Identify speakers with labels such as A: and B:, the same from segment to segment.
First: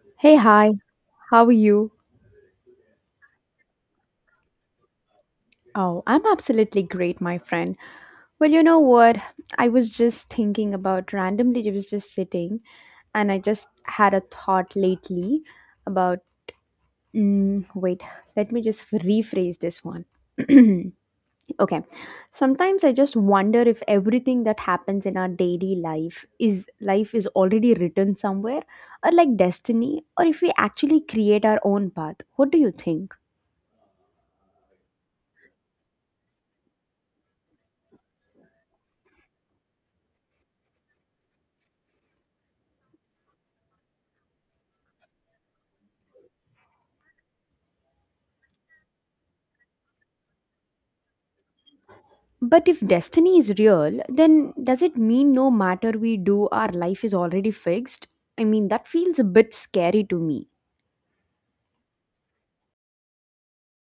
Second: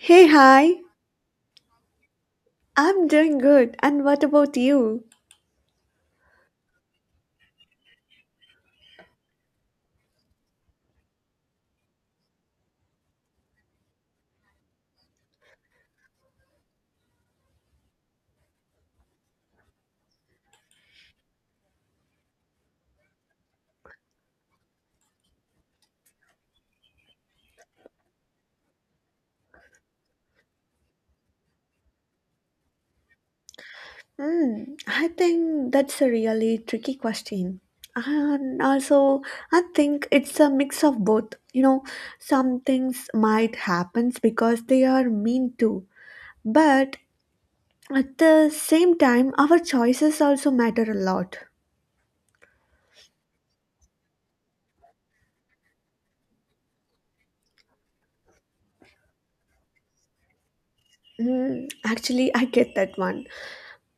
A: Hey,
B: Hey, hi,
A: hi.
B: how are you?
A: I'm doing good. And what about you?
B: Oh, I'm absolutely great, my friend. Well, you know what? I was just thinking about randomly, I was just sitting and I just had a thought lately about, wait, let me just rephrase this one. Okay. Sometimes I just wonder if everything that happens in our daily life is already written somewhere, or like destiny, or if we actually create our own path. What do you think?
A: I think that's a really tricky question. And also, I think it's a mix of both. Some things might happen because they are mean to, but at the same time, our choices also matter a lot.
B: But if destiny is real, then does it mean no matter we do, our life is already fixed? I mean, that feels a bit scary to me.
A: Actually, I get that one.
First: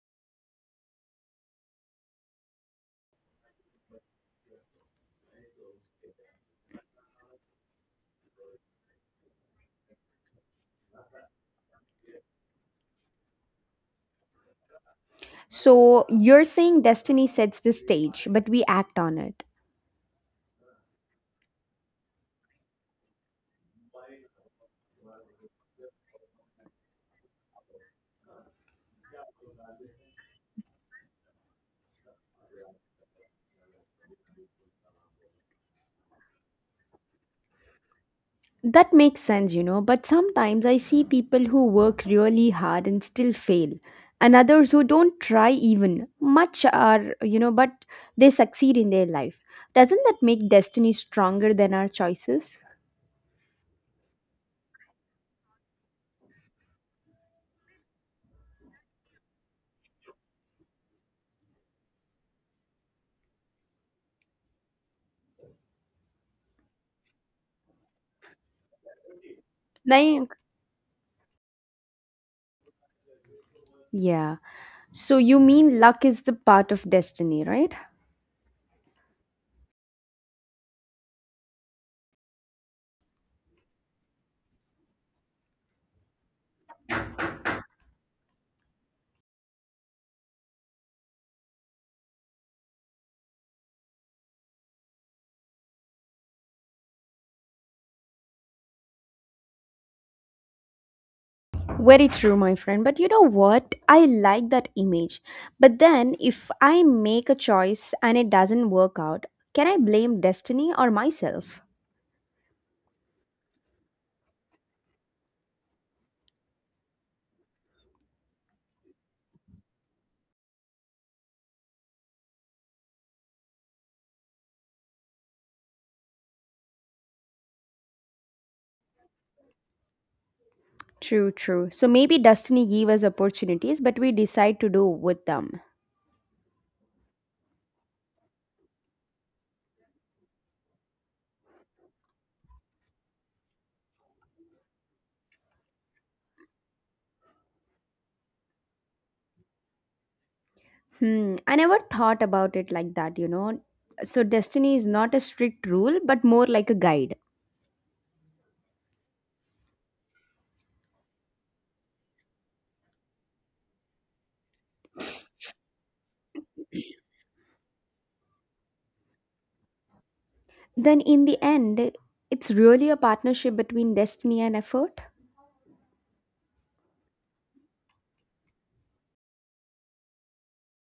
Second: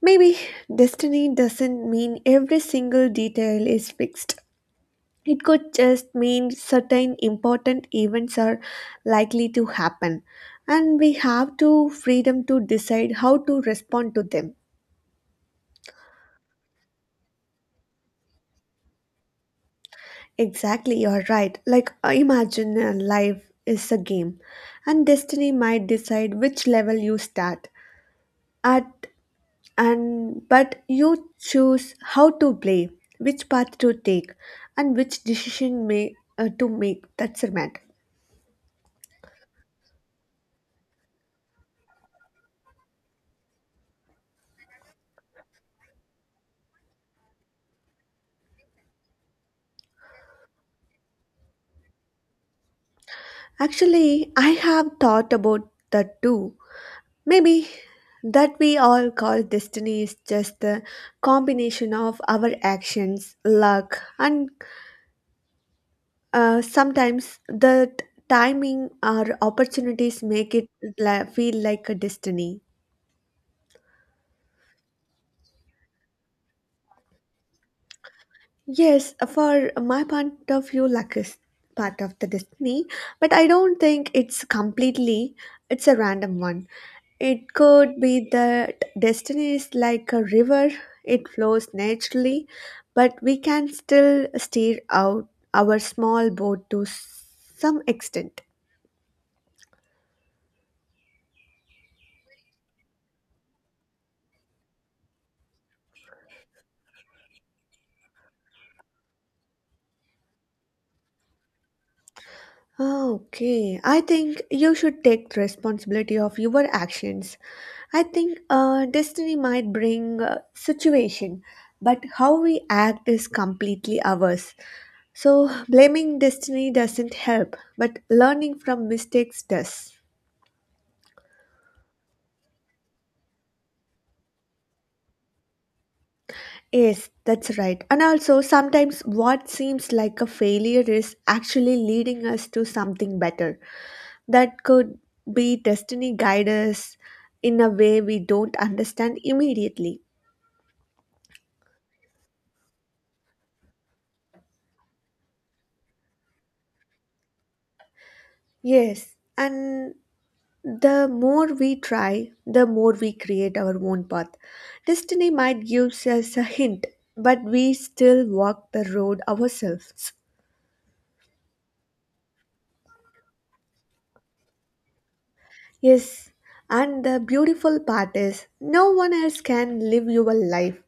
A: Maybe destiny doesn't mean every single detail is fixed. It could just mean certain important events are likely to happen, and we have to freedom to decide how to respond to them.
B: So you're saying destiny sets the stage, but we act on it.
A: Exactly, you're right. Like imagine life is a game, and destiny might decide which level you start at, and but you choose how to play, which path to take, and which decision may to make. That's the matter.
B: That makes sense, you know, but sometimes I see people who work really hard and still fail, and others who don't try even much are, you know, but they succeed in their life. Doesn't that make destiny stronger than our choices?
A: Actually, I have thought about that too. Maybe that we all call destiny is just the combination of our actions, luck, and sometimes the timing or opportunities
B: Nayak.
A: make it feel like a destiny.
B: Yeah. So you mean luck is the part of destiny, right?
A: Yes, for my point of view, luck is part of the destiny, but I don't think it's completely, it's a random one. It could be that destiny is like a river, it flows naturally, but we can still steer out our small boat to some extent.
B: Very true, my friend. But you know what? I like that image. But then if I make a choice and it doesn't work out, can I blame destiny or myself?
A: Okay, I think you should take responsibility of your actions. I think destiny might bring a situation, but how we act is completely ours. So, blaming destiny doesn't help, but learning from mistakes does.
B: True, true. So maybe destiny give us opportunities, but we decide to do with them.
A: Yes, that's right. And also, sometimes what seems like a failure is actually leading us to something better. That could be destiny guide us in a way we don't understand immediately.
B: Hmm, I never thought about it like that, you know. So destiny is not a strict rule, but more like a guide.
A: Yes, and the more we try, the more we create our own path. Destiny might give us a hint, but we still walk the road ourselves.
B: Then in the end, it's really a partnership between destiny and effort.
A: Yes, and the beautiful part is no one else can live your life.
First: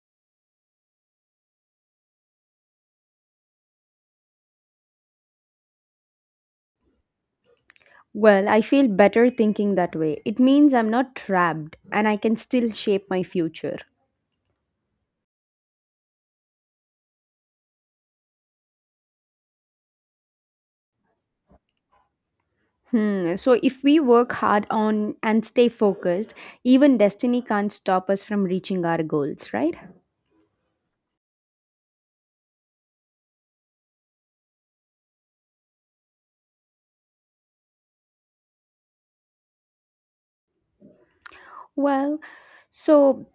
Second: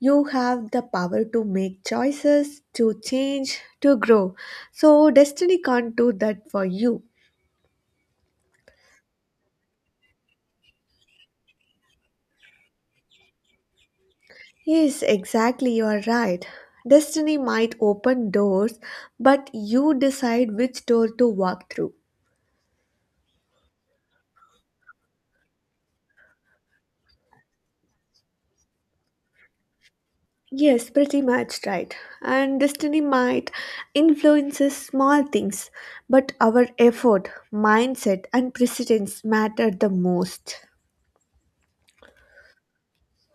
A: You have the power to make choices, to change, to grow. So, destiny can't do that for you.
B: Well, I feel better thinking that way. It means I'm not trapped and I can still shape my future.
A: Yes, exactly, you are right. Destiny might open doors, but you decide which door to walk through.
B: Hmm, so if we work hard on and stay focused, even destiny can't stop us from reaching our goals, right?
A: Yes, pretty much right. And destiny might influences small things, but our effort, mindset, and precedence matter the most.
B: Well, so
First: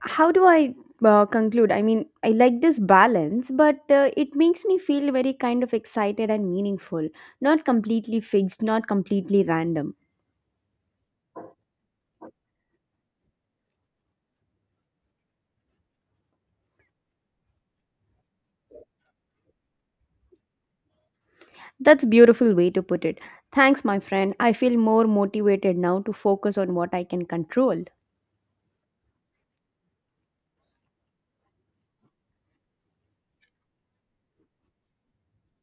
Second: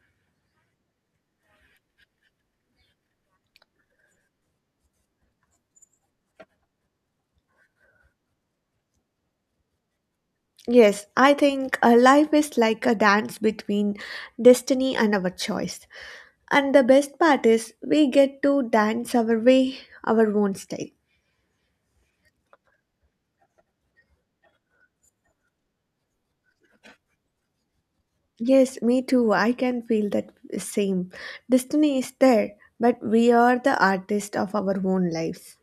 B: how do I conclude? I mean, I like this balance, but it makes me feel very kind of excited and meaningful, not completely fixed, not completely random.
A: Yes, I think life is like a dance between destiny and our choice. And the best part is we get to dance our way, our own style.
B: That's beautiful way to put it. Thanks, my friend. I feel more motivated now to focus on what I can control.
A: Yes, me too. I can feel that same. Destiny is there, but we are the artist of our own lives.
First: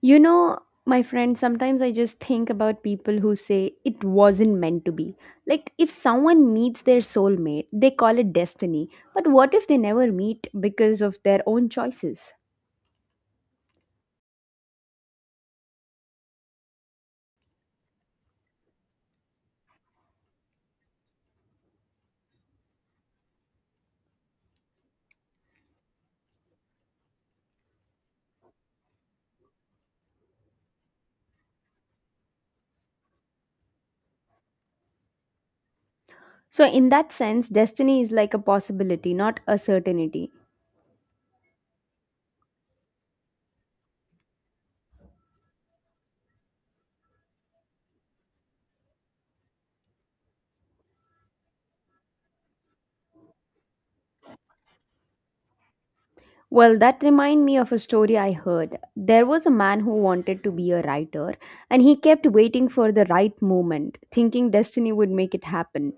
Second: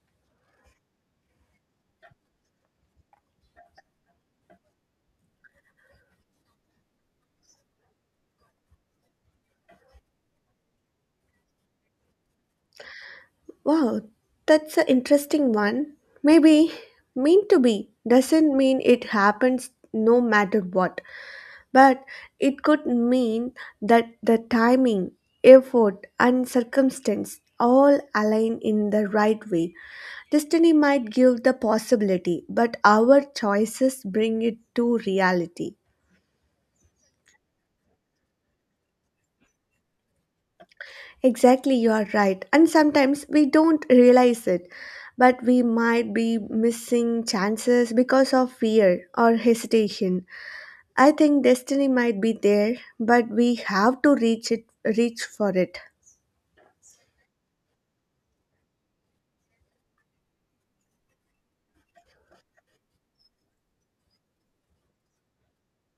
B: You know, my friend, sometimes I just think about people who say it wasn't meant to be. Like, if someone meets their soulmate, they call it destiny. But what if they never meet because of their own choices?
A: Wow, that's an interesting one. Maybe mean to be doesn't mean it happens no matter what. But it could mean that the timing, effort, and circumstance all align in the right way. Destiny might give the possibility, but our choices bring it to reality.
B: So, in that sense, destiny is like a possibility, not a certainty.
A: Exactly, you are right. And sometimes we don't realize it, but we might be missing chances because of fear or hesitation. I think destiny might be there, but we have to reach it reach for it.
B: Well, that remind me of a story I heard. There was a man who wanted to be a writer, and he kept waiting for the right moment, thinking destiny would make it happen.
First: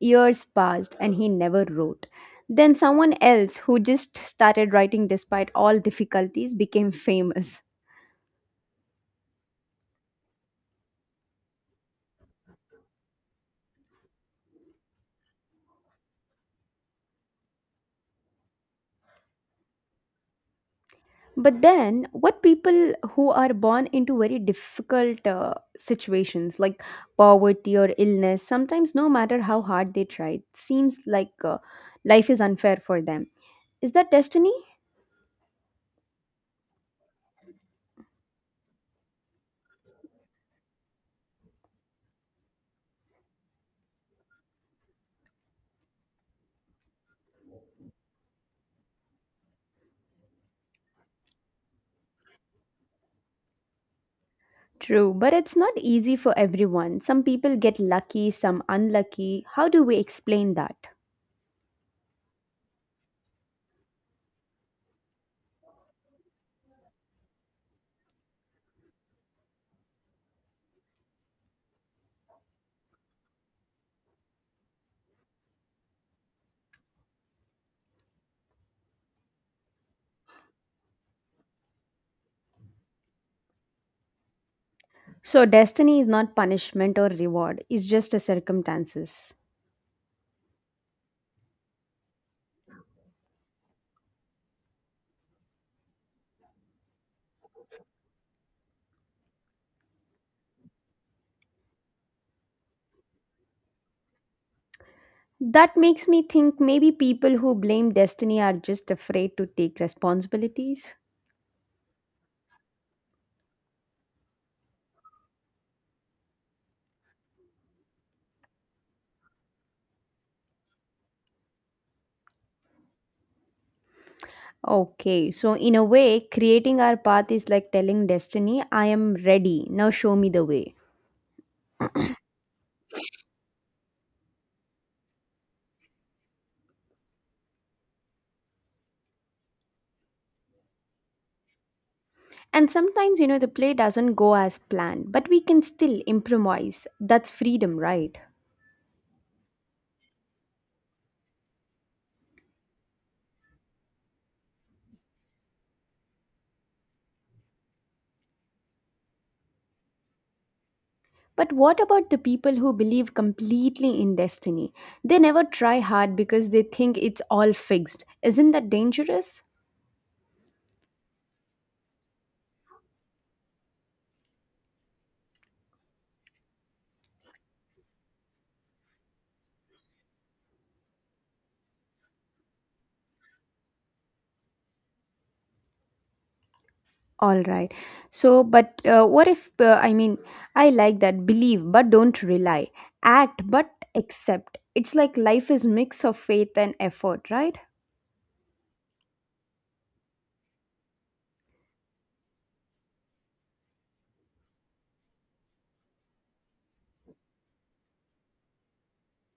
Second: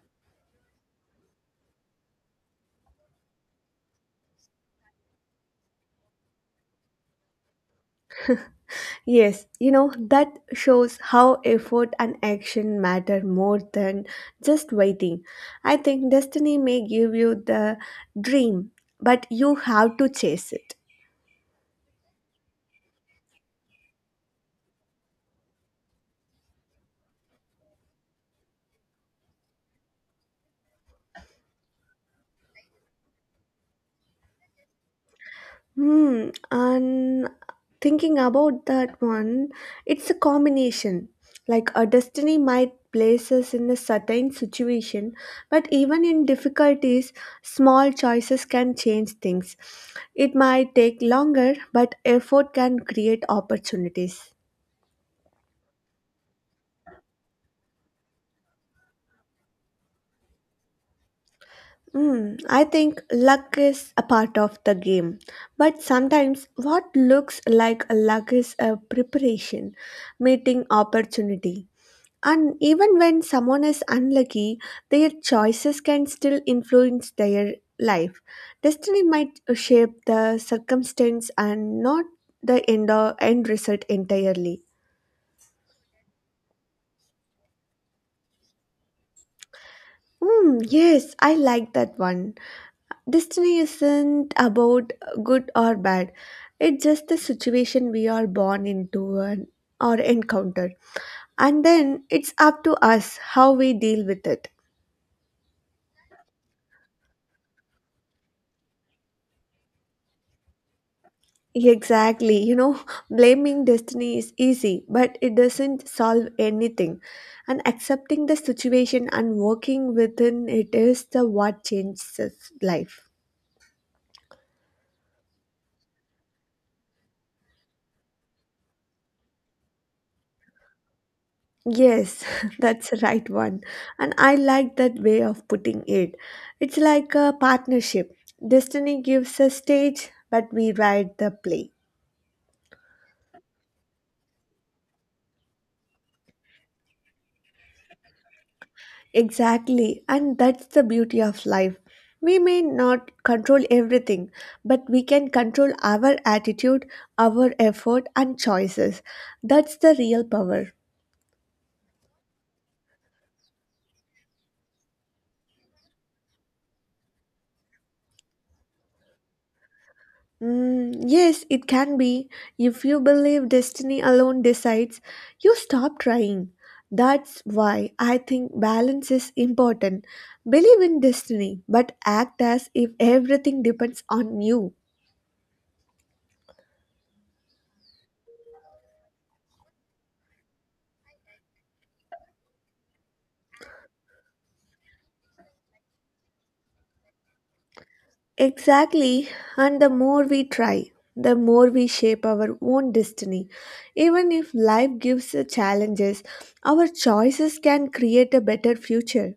B: Years passed, and he never wrote. Then someone else who just started writing despite all difficulties became famous.
A: Yes, that shows how effort and action matter more than just waiting. I think destiny may give you the dream, but you have to chase it.
B: But then, what people who are born into very difficult situations like poverty or illness, sometimes no matter how hard they try, it seems like life is unfair for them. Is that destiny?
A: And thinking about that one, it's a combination. Like a destiny might place us in a certain situation, but even in difficulties, small choices can change things. It might take longer, but effort can create opportunities.
B: True, but it's not easy for everyone. Some people get lucky, some unlucky. How do we explain that?
A: I think luck is a part of the game, but sometimes what looks like luck is a preparation, meeting opportunity. And even when someone is unlucky, their choices can still influence their life. Destiny might shape the circumstance and not the end, or end result entirely.
B: So, destiny is not punishment or reward, it's just a circumstances.
A: Yes, I like that one. Destiny isn't about good or bad, it's just the situation we are born into and, or encounter. And then it's up to us how we deal with it.
B: That makes me think maybe people who blame destiny are just afraid to take responsibilities.
A: Exactly. Blaming destiny is easy, but it doesn't solve anything. And accepting the situation and working within it is the what changes life.
B: Okay, so in a way, creating our path is like telling destiny, I am ready, now show me the way.
A: Yes, that's the right one. And I like that way of putting it. It's like a partnership. Destiny gives a stage, but we write the play.
B: And sometimes, you know, the play doesn't go as planned, but we can still improvise. That's freedom, right?
A: Exactly, and that's the beauty of life. We may not control everything, but we can control our attitude, our effort, and choices. That's the real power.
B: But what about the people who believe completely in destiny? They never try hard because they think it's all fixed. Isn't that dangerous?
A: Yes, it can be. If you believe destiny alone decides, you stop trying. That's why I think balance is important. Believe in destiny, but act as if everything depends on you.
B: All right. So, but what if, I mean, I like that. Believe, but don't rely. Act, but accept. It's like life is mix of faith and effort, right?
A: Exactly, and the more we try, the more we shape our own destiny. Even if life gives us challenges, our choices can create a better future.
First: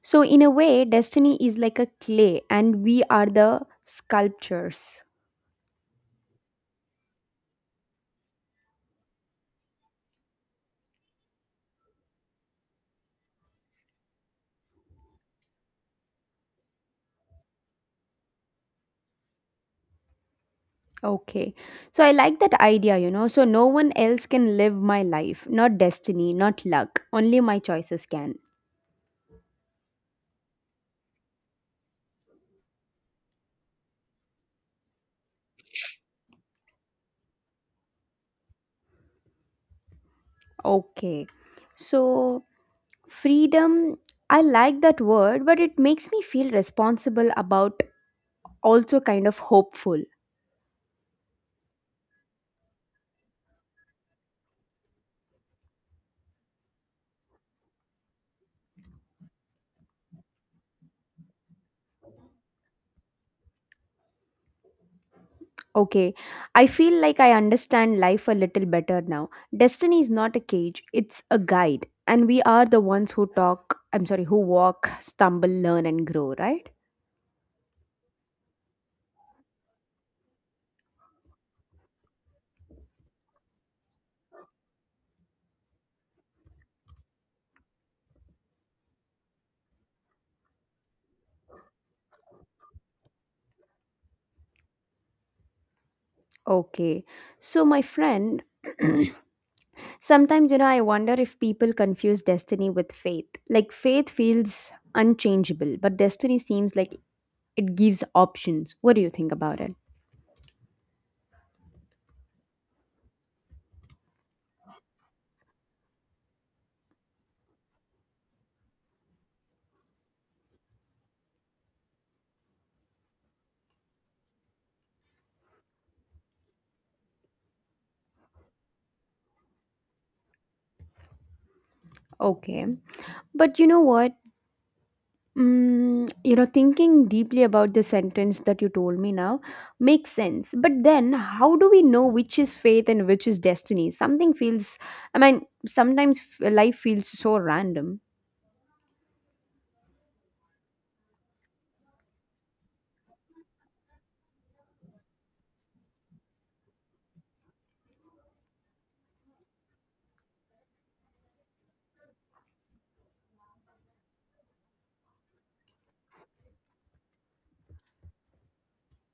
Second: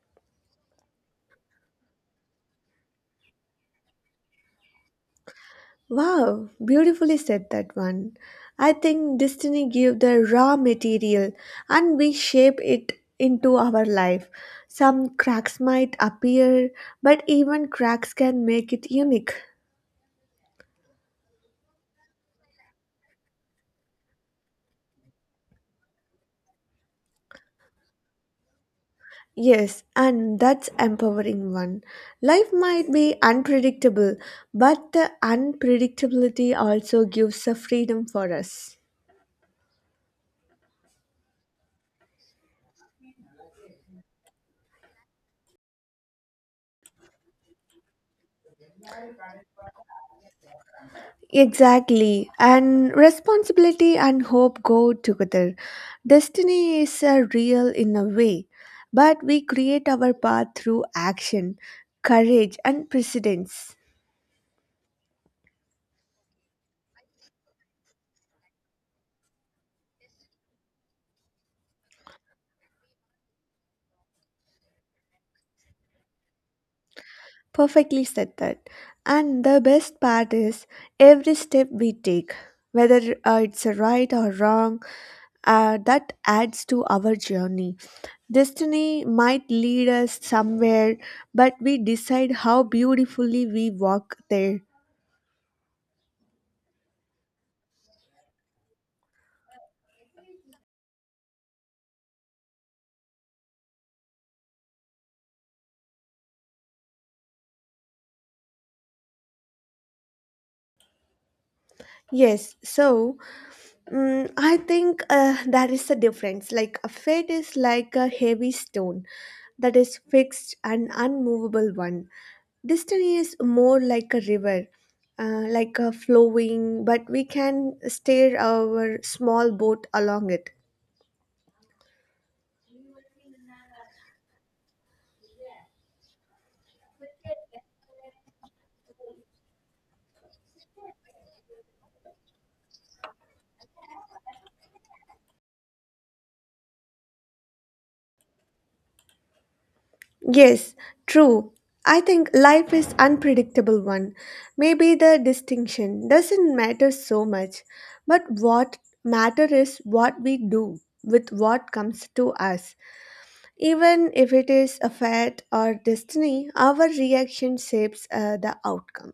B: So, in a way, destiny is like a clay and we are the sculptures.
A: Wow, beautifully said that one. I think destiny gives the raw material and we shape it into our life. Some cracks might appear, but even cracks can make it unique.
B: Okay. So I like that idea, you know. So no one else can live my life, not destiny, not luck. Only my choices can.
A: Yes, and that's empowering one. Life might be unpredictable, but the unpredictability also gives a freedom for us.
B: Okay. So freedom, I like that word, but it makes me feel responsible about also kind of hopeful.
A: Exactly, and responsibility and hope go together. Destiny is a real in a way, but we create our path through action, courage, and precedence.
B: Okay. I feel like I understand life a little better now. Destiny is not a cage, it's a guide. And we are the ones who talk, I'm sorry, who walk, stumble, learn, and grow, right?
A: Perfectly said that. And the best part is every step we take, whether it's right or wrong, that adds to our journey. Destiny might lead us somewhere, but we decide how beautifully we walk there.
B: Okay. So, my friend, sometimes, you know, I wonder if people confuse destiny with faith. Like, faith feels unchangeable, but destiny seems like it gives options. What do you think about it?
A: Yes, so I think there is a difference. Like a fate is like a heavy stone that is fixed and unmovable one. Destiny is more like a river, like a flowing, but we can steer our small boat along it.
B: Okay. But you know what? Mm, you know, thinking deeply about the sentence that you told me now makes sense. But then, how do we know which is faith and which is destiny? Something feels, I mean, sometimes life feels so random.
A: Yes, true. I think life is unpredictable one. Maybe the distinction doesn't matter so much, but what matter is what we do with what comes to us. Even if it is a fate or destiny, our reaction shapes the outcome.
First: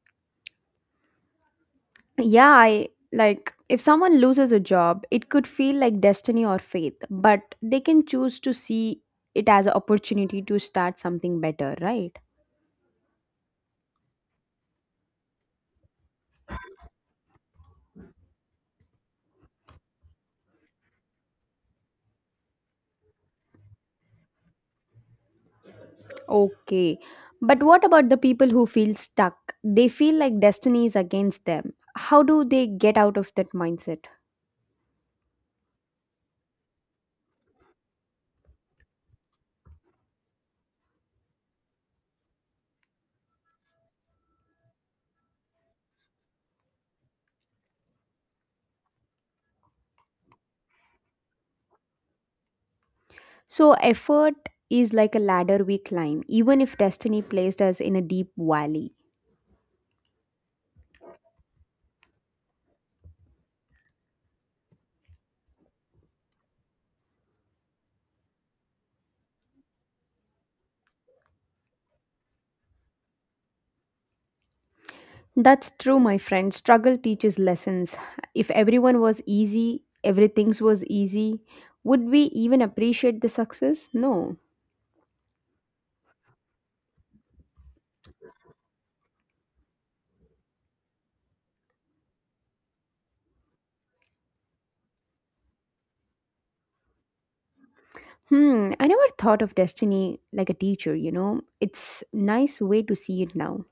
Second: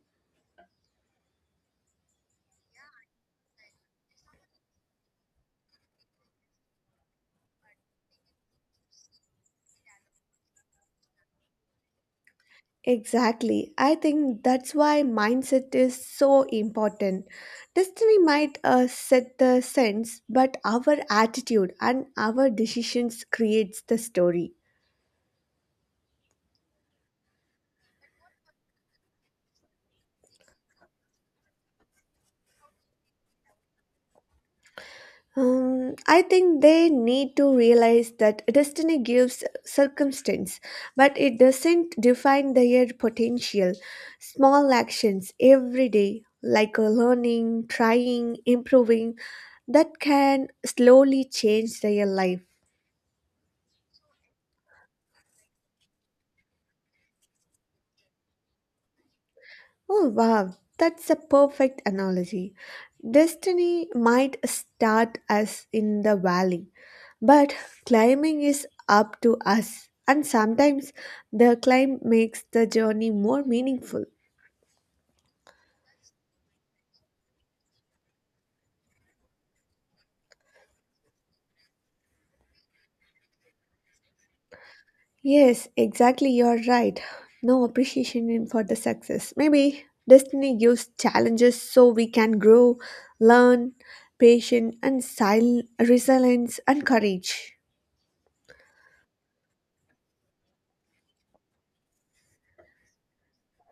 B: Yeah, I like, if someone loses a job, it could feel like destiny or fate, but they can choose to see it as an opportunity to start something better, right?
A: Exactly. I think that's why mindset is so important. Destiny might set the sense, but our attitude and our decisions creates the story.
B: Okay, but what about the people who feel stuck? They feel like destiny is against them. How do they get out of that mindset?
A: I think they need to realize that destiny gives circumstance, but it doesn't define their potential. Small actions every day, like learning, trying, improving, that can slowly change their life.
B: So effort is like a ladder we climb even if destiny placed us in a deep valley.
A: Oh, wow, that's a perfect analogy. Destiny might start us in the valley. But climbing is up to us, and sometimes the climb makes the journey more meaningful.
B: That's true, my friend. Struggle teaches lessons. If everyone was easy, everything was easy, would we even appreciate the success? No.
A: Yes, exactly, you're right. No appreciation in- for the success. Maybe destiny gives challenges so we can grow, learn, patience, and resilience and courage.
B: Hmm, I never thought of destiny like a teacher, you know. It's nice way to see it now.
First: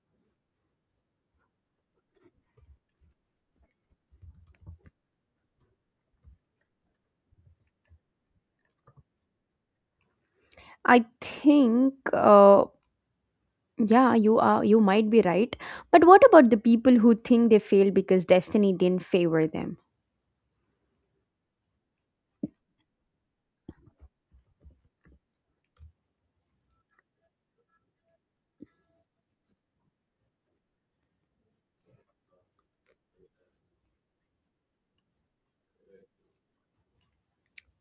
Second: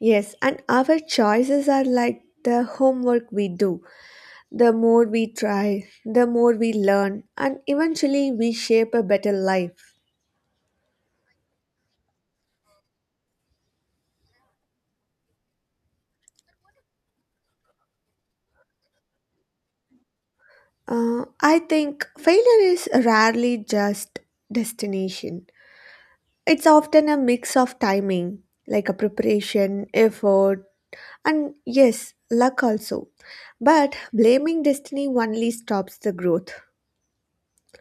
A: Yes, and our choices are like the homework we do. The more we try, the more we learn, and eventually we shape a better life.
B: I think yeah, you might be right. But what about the people who think they fail because destiny didn't favor them?
A: I think failure is rarely just destination. It's often a mix of timing, like a preparation, effort, and yes, luck also. But blaming destiny only stops the growth.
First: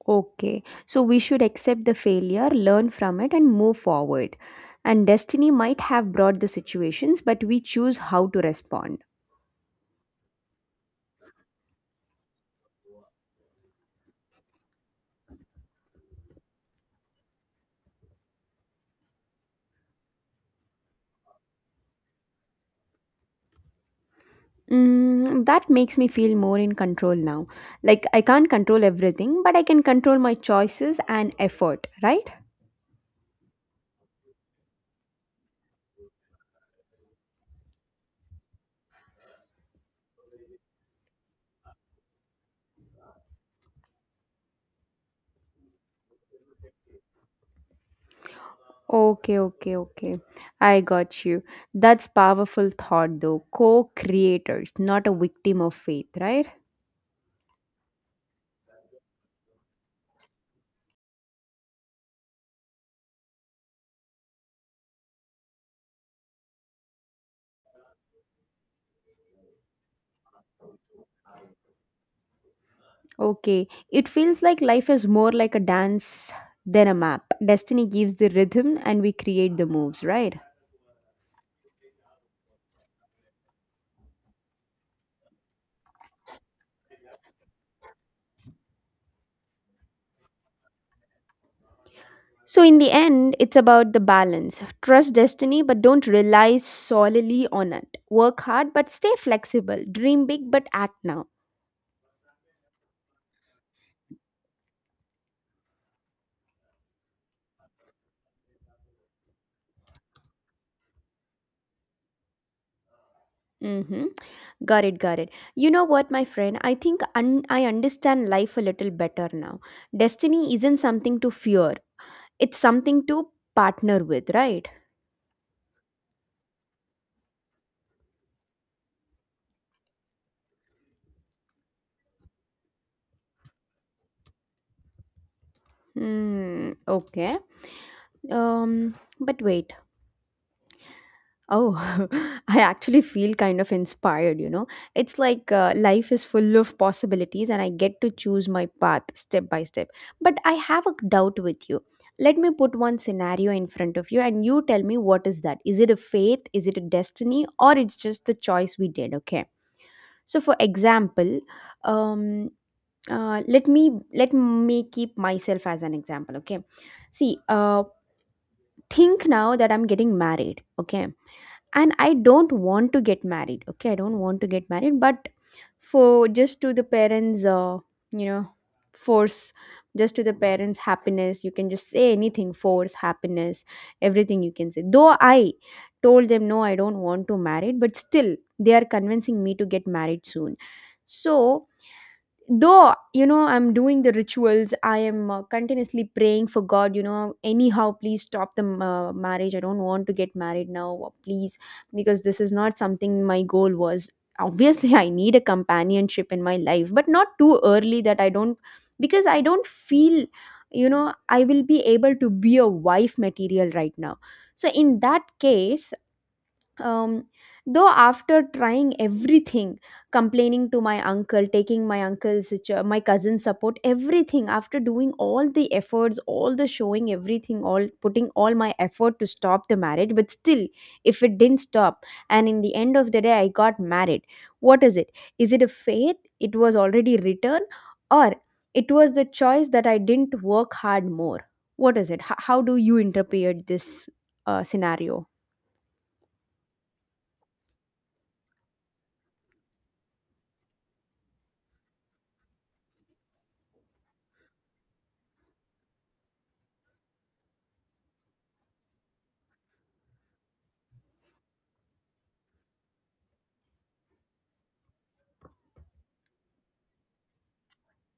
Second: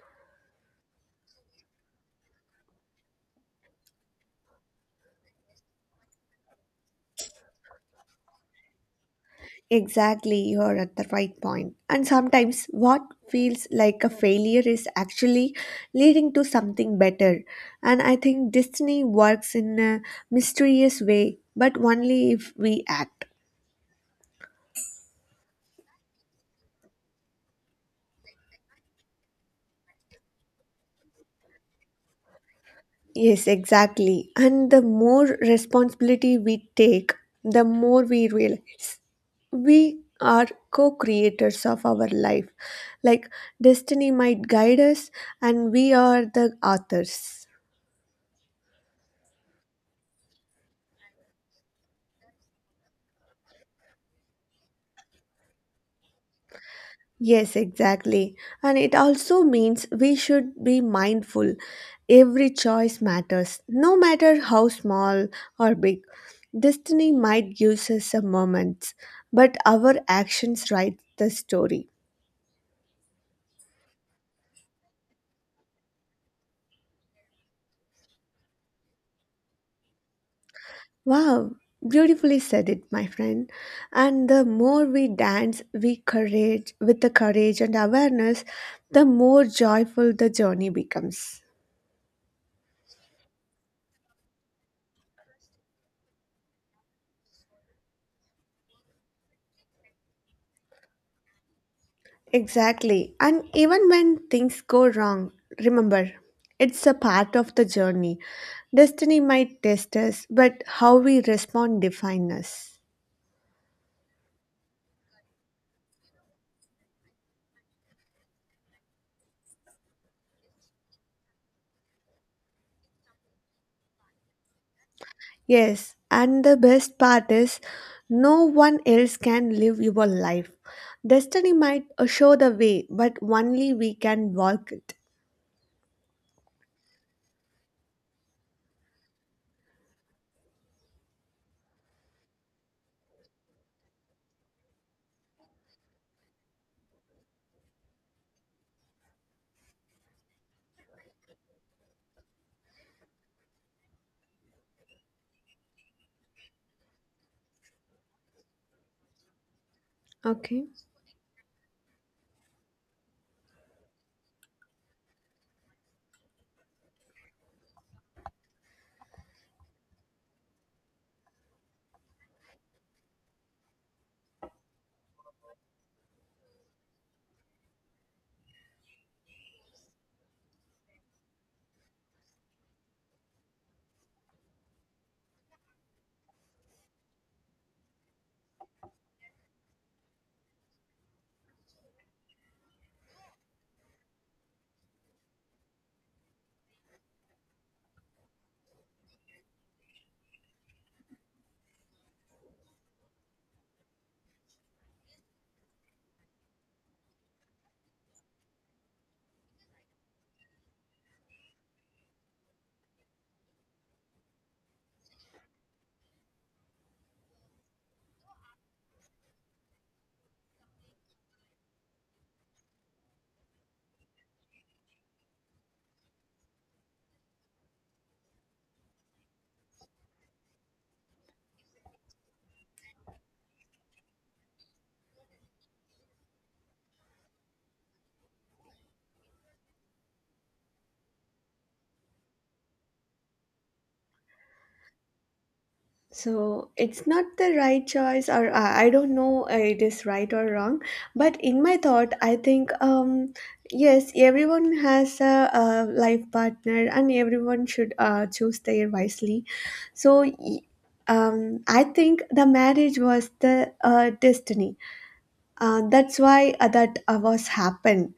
B: Okay, so we should accept the failure, learn from it, and move forward. And destiny might have brought the situations, but we choose how to respond.
A: Exactly, you're at the right point. And sometimes what feels like a failure is actually leading to something better. And I think destiny works in a mysterious way, but only if we act.
B: Mm, that makes me feel more in control now. Like, I can't control everything, but I can control my choices and effort, right?
A: Yes, exactly. And the more responsibility we take, the more we realize we are co creators of our life. Like destiny might guide us, and we are the authors.
B: Okay, okay, okay. I got you. That's powerful thought though. Co-creators, not a victim of faith, right?
A: Yes, exactly. And it also means we should be mindful. Every choice matters, no matter how small or big. Destiny might give us a moment, but our actions write the story.
B: Okay, it feels like life is more like a dance than a map. Destiny gives the rhythm and we create the moves, right?
A: Wow, beautifully said it, my friend. And the more we dance we courage with the courage and awareness, the more joyful the journey becomes.
B: So, in the end, it's about the balance. Trust destiny, but don't rely solely on it. Work hard, but stay flexible. Dream big, but act now.
A: Exactly. And even when things go wrong, remember, it's a part of the journey. Destiny might test us, but how we respond defines us.
B: Mm-hmm. Got it, got it. You know what, my friend? I think I understand life a little better now. Destiny isn't something to fear, it's something to partner with, right?
A: Yes, and the best part is no one else can live your life. Destiny might show the way, but only we can walk it.
B: Hmm, okay. Um, but wait. Oh, I actually feel kind of inspired, you know. It's like life is full of possibilities and I get to choose my path step by step. But I have a doubt with you. Let me put one scenario in front of you and you tell me what is that? Is it a faith? Is it a destiny? Or it's just the choice we did, okay? So for
A: Okay.
B: example, um let me keep myself as an example, okay? See, think now that I'm getting married, okay, and I don't want to get married, okay, I don't want to get married, but for just to the parents, you know, force, just to the parents happiness, you can just say anything, force happiness, everything you can say, though I told them no, I don't want to marry, but still they are convincing me to get married soon. So, though, you know, I'm doing the rituals, I am continuously praying for god, you know, anyhow please stop the marriage, I don't want to get married now, please, because this is not something my goal was. Obviously, I need a companionship in my life, but not too early. That I don't, because I don't feel, you know, I will be able to be a wife material right now. So in that case, um, though after trying everything, complaining to my uncle, taking my uncle's my cousin's support, everything, after doing all the efforts, all the showing everything, all putting all my effort to stop the marriage, but still, if it didn't stop, and in the end of the day I got married, what is it? Is it a faith? It was already written, or it was the choice that I didn't work hard more? What is it? How do you interpret this scenario?
A: So it's not the right choice, or I don't know it is right or wrong. But in my thought, I think yes, everyone has a life partner, and everyone should choose their wisely. So I think the marriage was the destiny. That's why that was happened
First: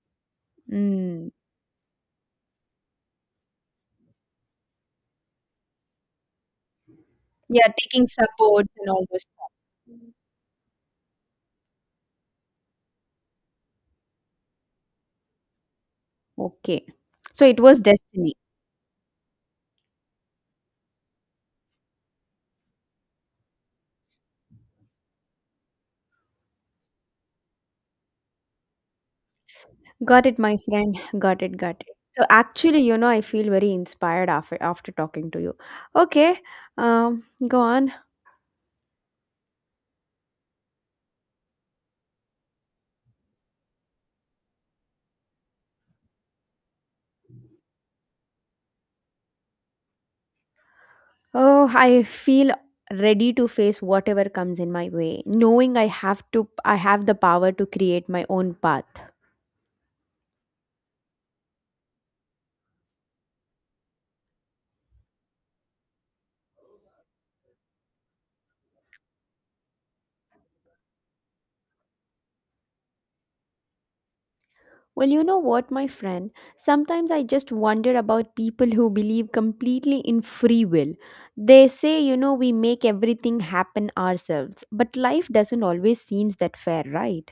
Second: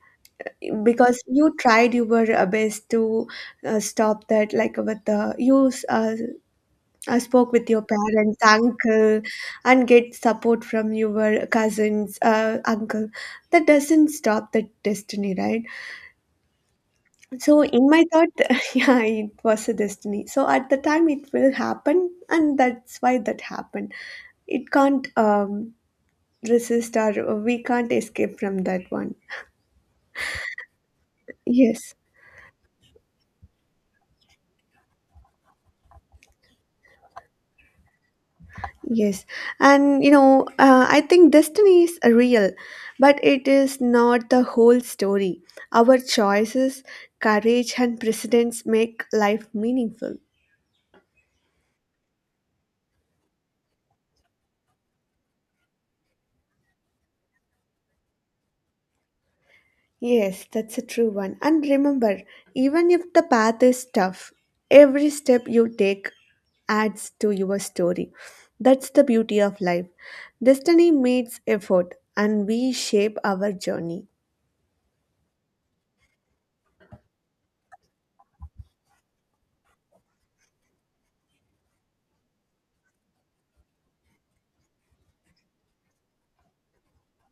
A: because
B: Mm.
A: you tried your best to stop that like with the you spoke
B: Yeah,
A: with your
B: taking
A: parents
B: supports and all
A: uncle
B: those stuff.
A: and get support from your cousins uncle. That doesn't stop the destiny, right?
B: Okay. So it
A: So
B: was
A: in my thought
B: destiny.
A: yeah, it was a destiny, so at the time it will happen and that's why that happened. It can't resist or we can't escape from that one.
B: Got it, my friend. Got it, got it.
A: Yes.
B: So actually, you know, I feel very inspired after talking to you. Okay. Go on.
A: Yes, and you know, I think destiny is real, but it is not the whole story. Our choices, courage, and precedents make life meaningful.
B: Oh, I feel ready to face whatever comes in my way, knowing I have the power to create my own path.
A: Yes, that's a true one. And remember, even if the path is tough, every step you take adds to your story. That's the beauty of life. Destiny meets effort, and we shape our journey.
B: Well, you know what, my friend? Sometimes I just wonder about people who believe completely in free will. They say, you know, we make everything happen ourselves, but life doesn't always seem that fair, right?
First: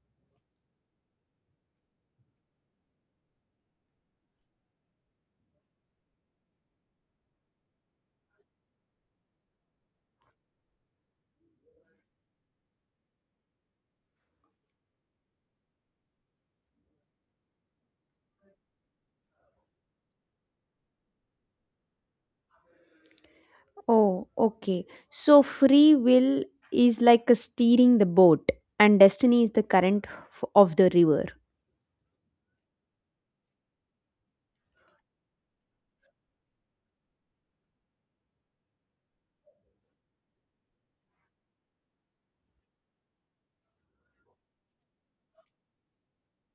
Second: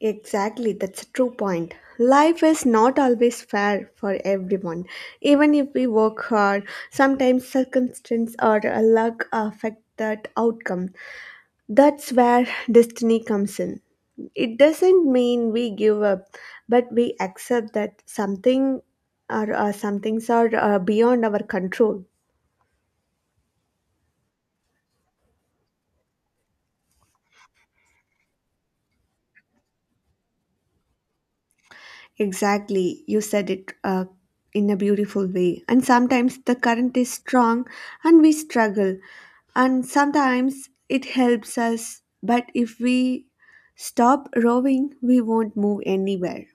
A: Exactly, that's a true point. Life is not always fair for everyone. Even if we work hard, sometimes circumstance or luck affect that outcome. That's where destiny comes in. It doesn't mean we give up, but we accept that something or some things are beyond our control.
B: Oh, okay. So free will is like a steering the boat and destiny is the current of the river.
A: Exactly, you said it in a beautiful way. And sometimes the current is strong and we struggle, and sometimes it helps us, but if we stop rowing, we won't move anywhere.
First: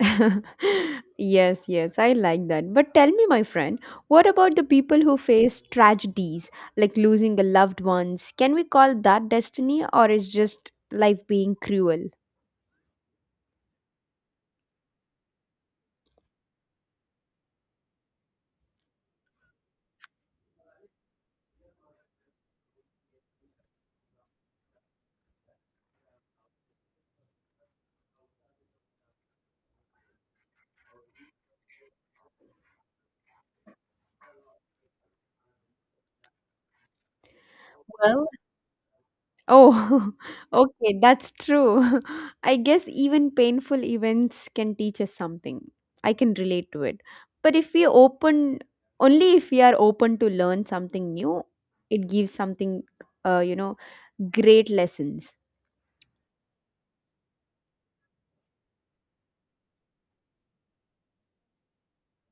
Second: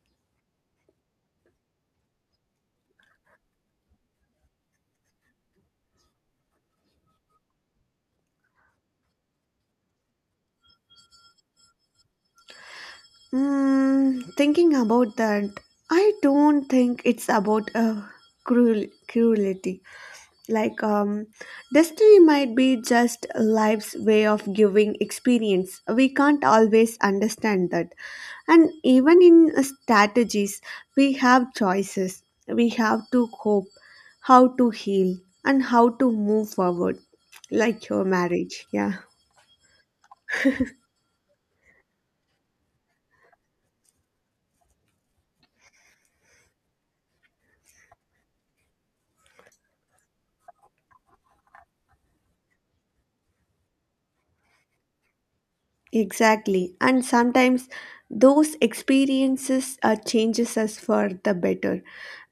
B: Yes, yes, I like that. But tell me, my friend, what about the people who face tragedies like losing a loved ones? Can we call that destiny or is just life being cruel?
A: Mm, thinking about that, I don't think it's about cruel cruelty. Like, destiny might be just life's way of giving experience. We can't always understand that. And even in strategies, we have choices. We have to cope, how to heal, and how to move forward, like your
B: Well,
A: marriage. Yeah,
B: oh, okay, that's true. I guess even painful events can teach us something. I can relate to it. But if we open, only if we are open to learn something new, it gives something, uh, you know, great lessons.
A: exactly. And sometimes those experiences changes us for the better,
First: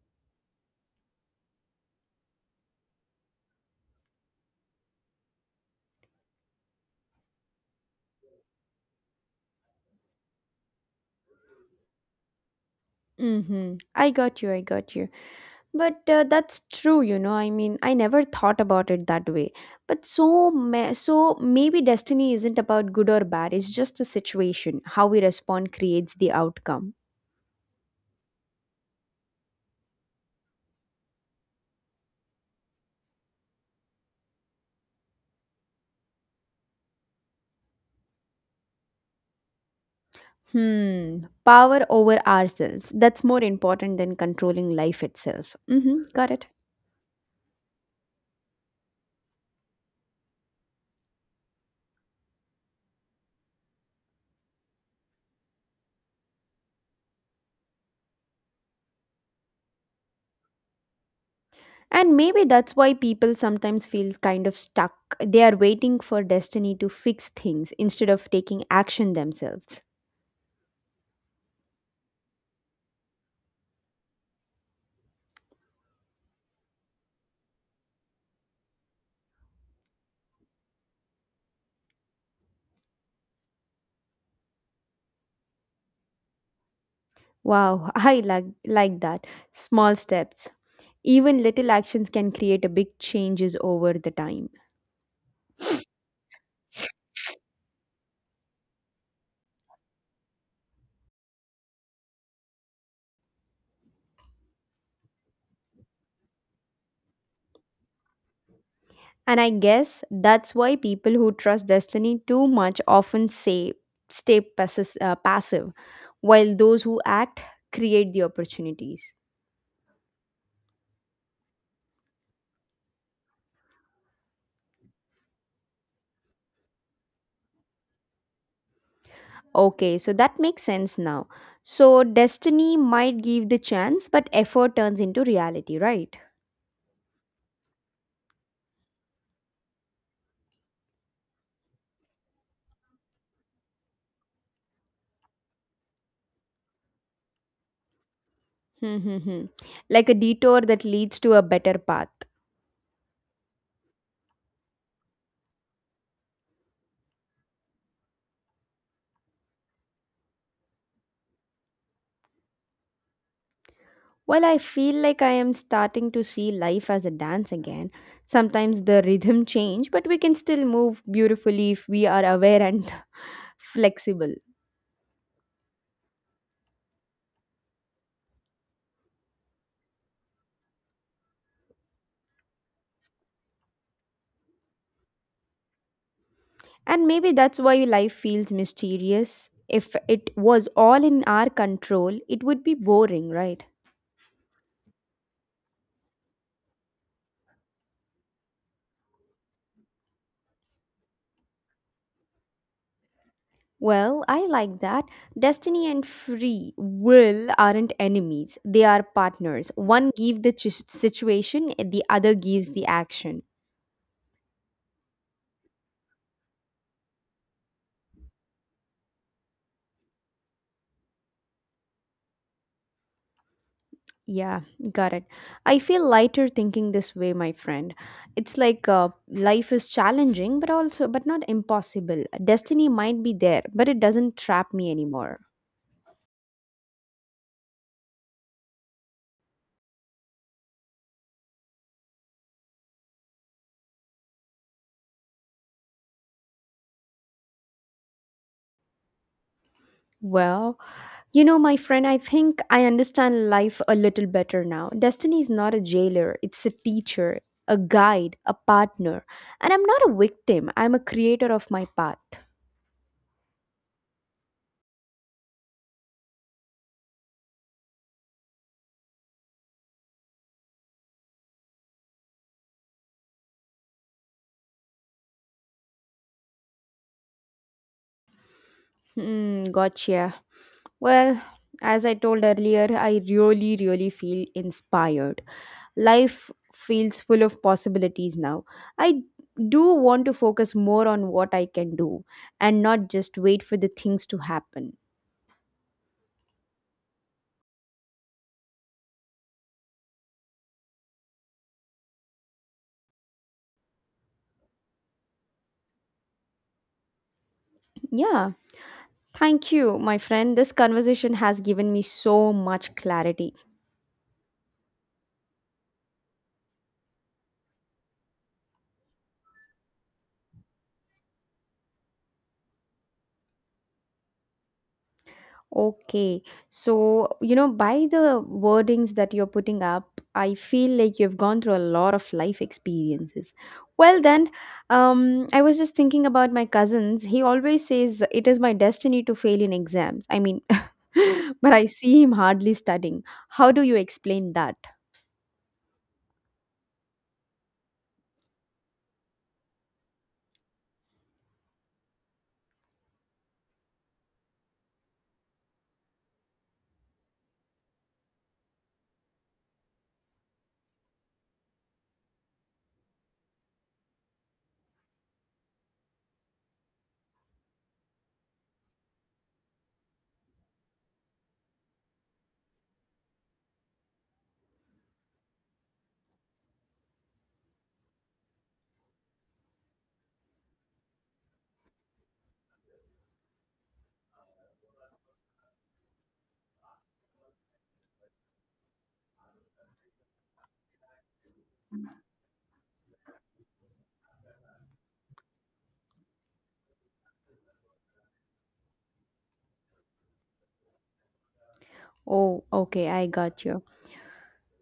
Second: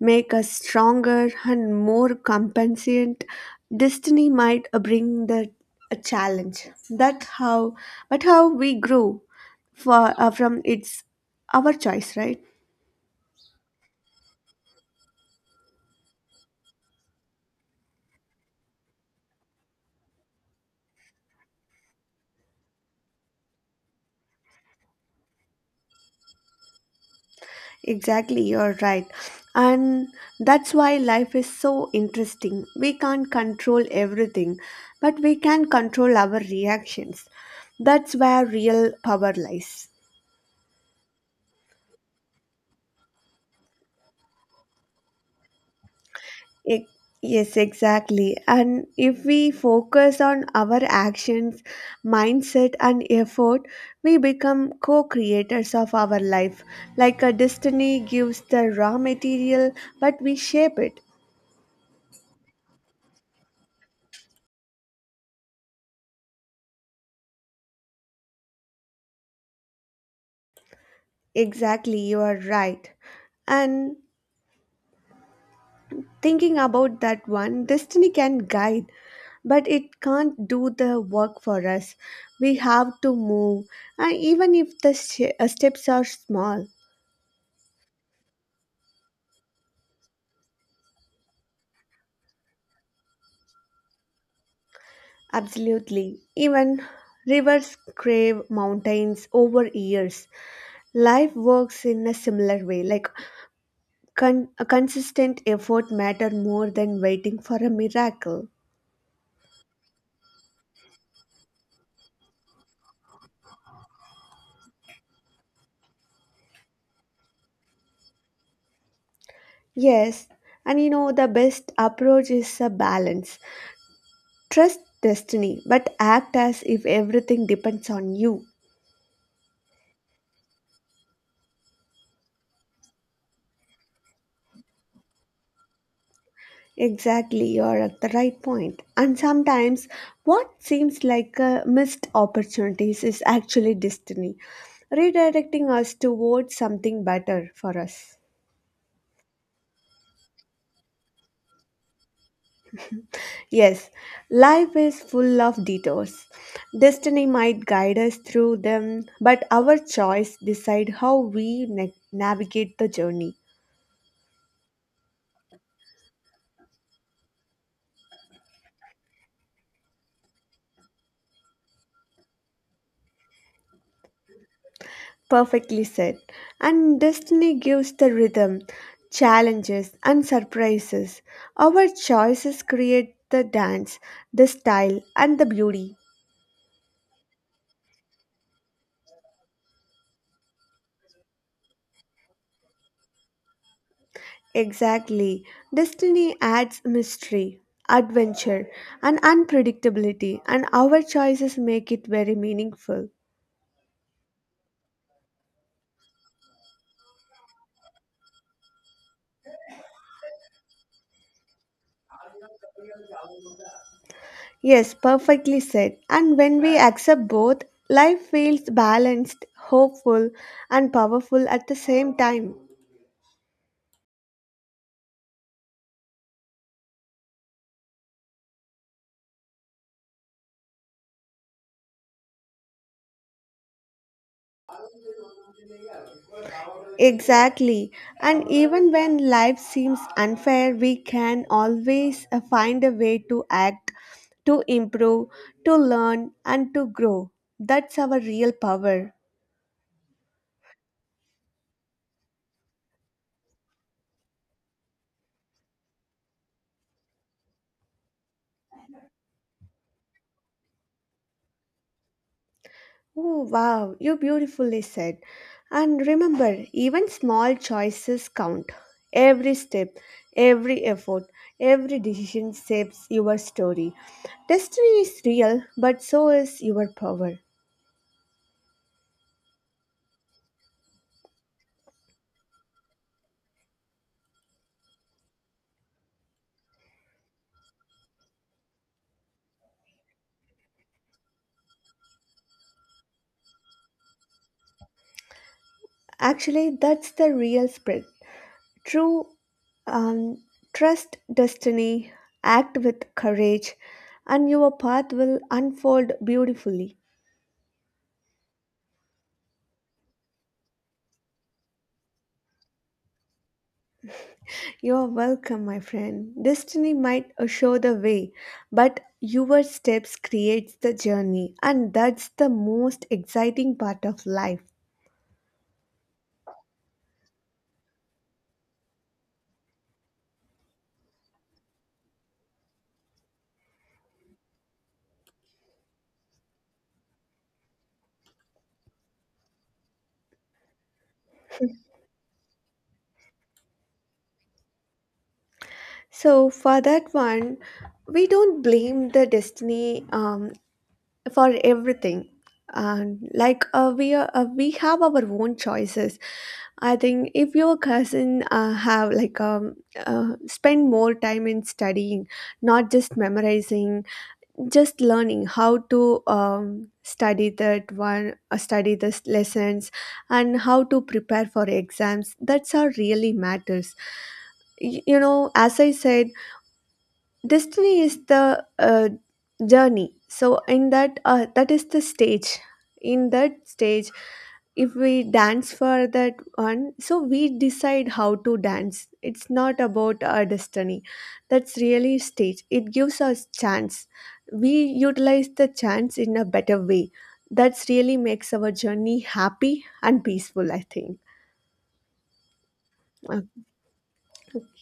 A: make us stronger and more compensant. Destiny might bring the a challenge. That how, but how we grow for from it's our choice, right?
B: Mm-hmm. I got you. I got you. But that's true. I mean, I never thought about it that way. But so, so maybe destiny isn't about good or bad. It's just a situation. How we respond creates the outcome.
A: Exactly, you're right. And that's why life is so interesting. We can't control everything, but we can control our reactions. That's where real power lies.
B: Hmm. Power over ourselves. That's more important than controlling life itself. Mm-hmm. Got it.
A: E- Yes, exactly. And if we focus on our actions, mindset, and effort, we become co creators of our life. Like a destiny gives the raw material, but we shape it.
B: And maybe that's why people sometimes feel kind of stuck. They are waiting for destiny to fix things instead of taking action themselves.
A: Exactly, you are right. And thinking about that one, destiny can guide, but it can't do the work for us. We have to move, and even if the steps are small,
B: Wow, I like that. Small steps. Even little actions can create a big changes over the time.
A: absolutely. Even rivers crave mountains over years. Life works in a similar way, like a consistent effort matter more than waiting for a miracle.
B: And I guess that's why people who trust destiny too much often say stay passive, while those who act create the opportunities.
A: Yes, and you know the best approach is a balance. Trust destiny, but act as if everything depends on you.
B: Okay, so that makes sense now. So destiny might give the chance, but effort turns into reality, right?
A: Exactly, you're at the right point. And sometimes what seems like missed opportunities is actually destiny, redirecting us towards something better for us.
B: Hmm, hmm, hmm. Like a detour that leads to a better path.
A: Yes, life is full of detours. Destiny might guide us through them, but our choice decide how we navigate the journey.
B: Well, I feel like I am starting to see life as a dance again. Sometimes the rhythm change, but we can still move beautifully if we are aware and flexible.
A: Perfectly said. And destiny gives the rhythm, challenges, and surprises. Our choices create the dance, the style, and the beauty.
B: And maybe that's why life feels mysterious. If it was all in our control, it would be boring, right?
A: Exactly. Destiny adds mystery, adventure, and unpredictability, and our choices make it very meaningful.
B: Well, I like that. Destiny and free will aren't enemies, they are partners. One gives the situation, the other gives the action.
A: Yes, perfectly said. And when we accept both, life feels balanced, hopeful, and powerful at the same time.
B: Yeah, got it. I feel lighter thinking this way, my friend. It's like life is challenging, but also, but not impossible. Destiny might be there, but it doesn't trap me anymore.
A: Exactly. And even when life seems unfair, we can always find a way to act, to improve, to learn, and to grow. That's our real power.
B: Well, you know, my friend, I think I understand life a little better now. Destiny is not a jailer, it's a teacher, a guide, a partner. And I'm not a victim, I'm a creator of my path.
A: Oh, wow, you beautifully said. And remember, even small choices count. Every step, every effort, every decision shapes your story. Destiny is real, but so is your power.
B: Hmm, gotcha. Well, as I told earlier, I really, really feel inspired. Life feels full of possibilities now. I do want to focus more on what I can do and not just wait for the things to happen.
A: Actually, that's the real true, um, trust destiny, act with courage, and your path will unfold beautifully.
B: Yeah. Thank you, my friend. This conversation has given me so much clarity.
A: You are welcome, my friend. Destiny might show the way, but your steps creates the journey, and that's the most exciting part of life.
B: Okay. So, you know, by the wordings that you're putting up, I feel like you've gone through a lot of life experiences. Well, then, I was just thinking about my cousins. He always says it is my destiny to fail in exams. I mean, but I see him hardly studying. How do you explain that?
A: So for that one, we don't blame the destiny for everything. And we are, we have our own choices. I think if your cousin have spend more time in studying, not just memorizing, just learning how to study that one, study the lessons, and how to prepare for exams. That's how really matters. You know, as I said, destiny is the journey. So in that that is the stage, in that stage, if we dance for that one, so we decide how to dance, it's not about our destiny, that's really stage, it gives us chance, we utilize the chance in a better way, that's really makes our journey happy and peaceful, I think.
B: Oh, okay, I got you.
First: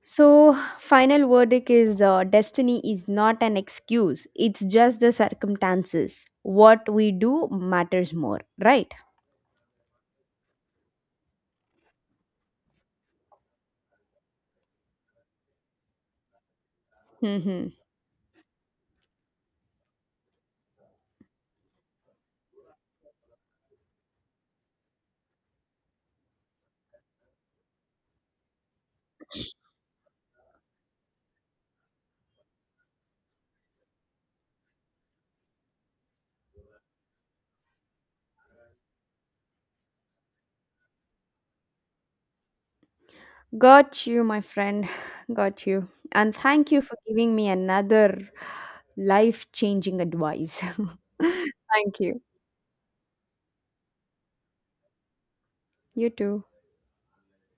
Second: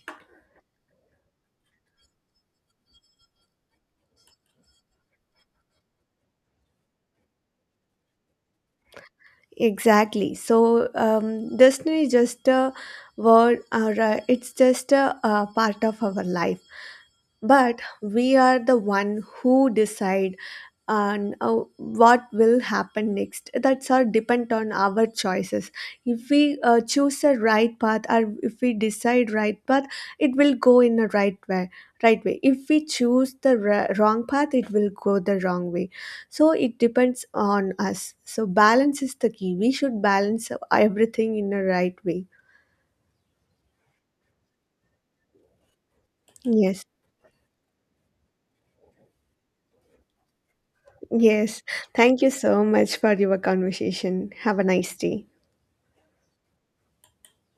B: So, final verdict is destiny is not an excuse, it's just the circumstances. What we do matters more, right?
A: Exactly. So destiny is just a word, or it's just a, uh, part of our life.
B: Hmm.
A: But we are the one who decide, and what will happen next, that's all depend on our choices. If we choose a right path, or if we decide right path, it will go in a right way, right way. If we choose the wrong path, it will go the wrong way. So it depends on us, so balance is the key, we should balance everything in a right way.
B: Got you, my friend. Got you. And thank you
A: Yes,
B: for giving me another life changing advice.
A: yes,
B: Thank you.
A: thank you so much for your conversation. Have a nice day.
B: You too.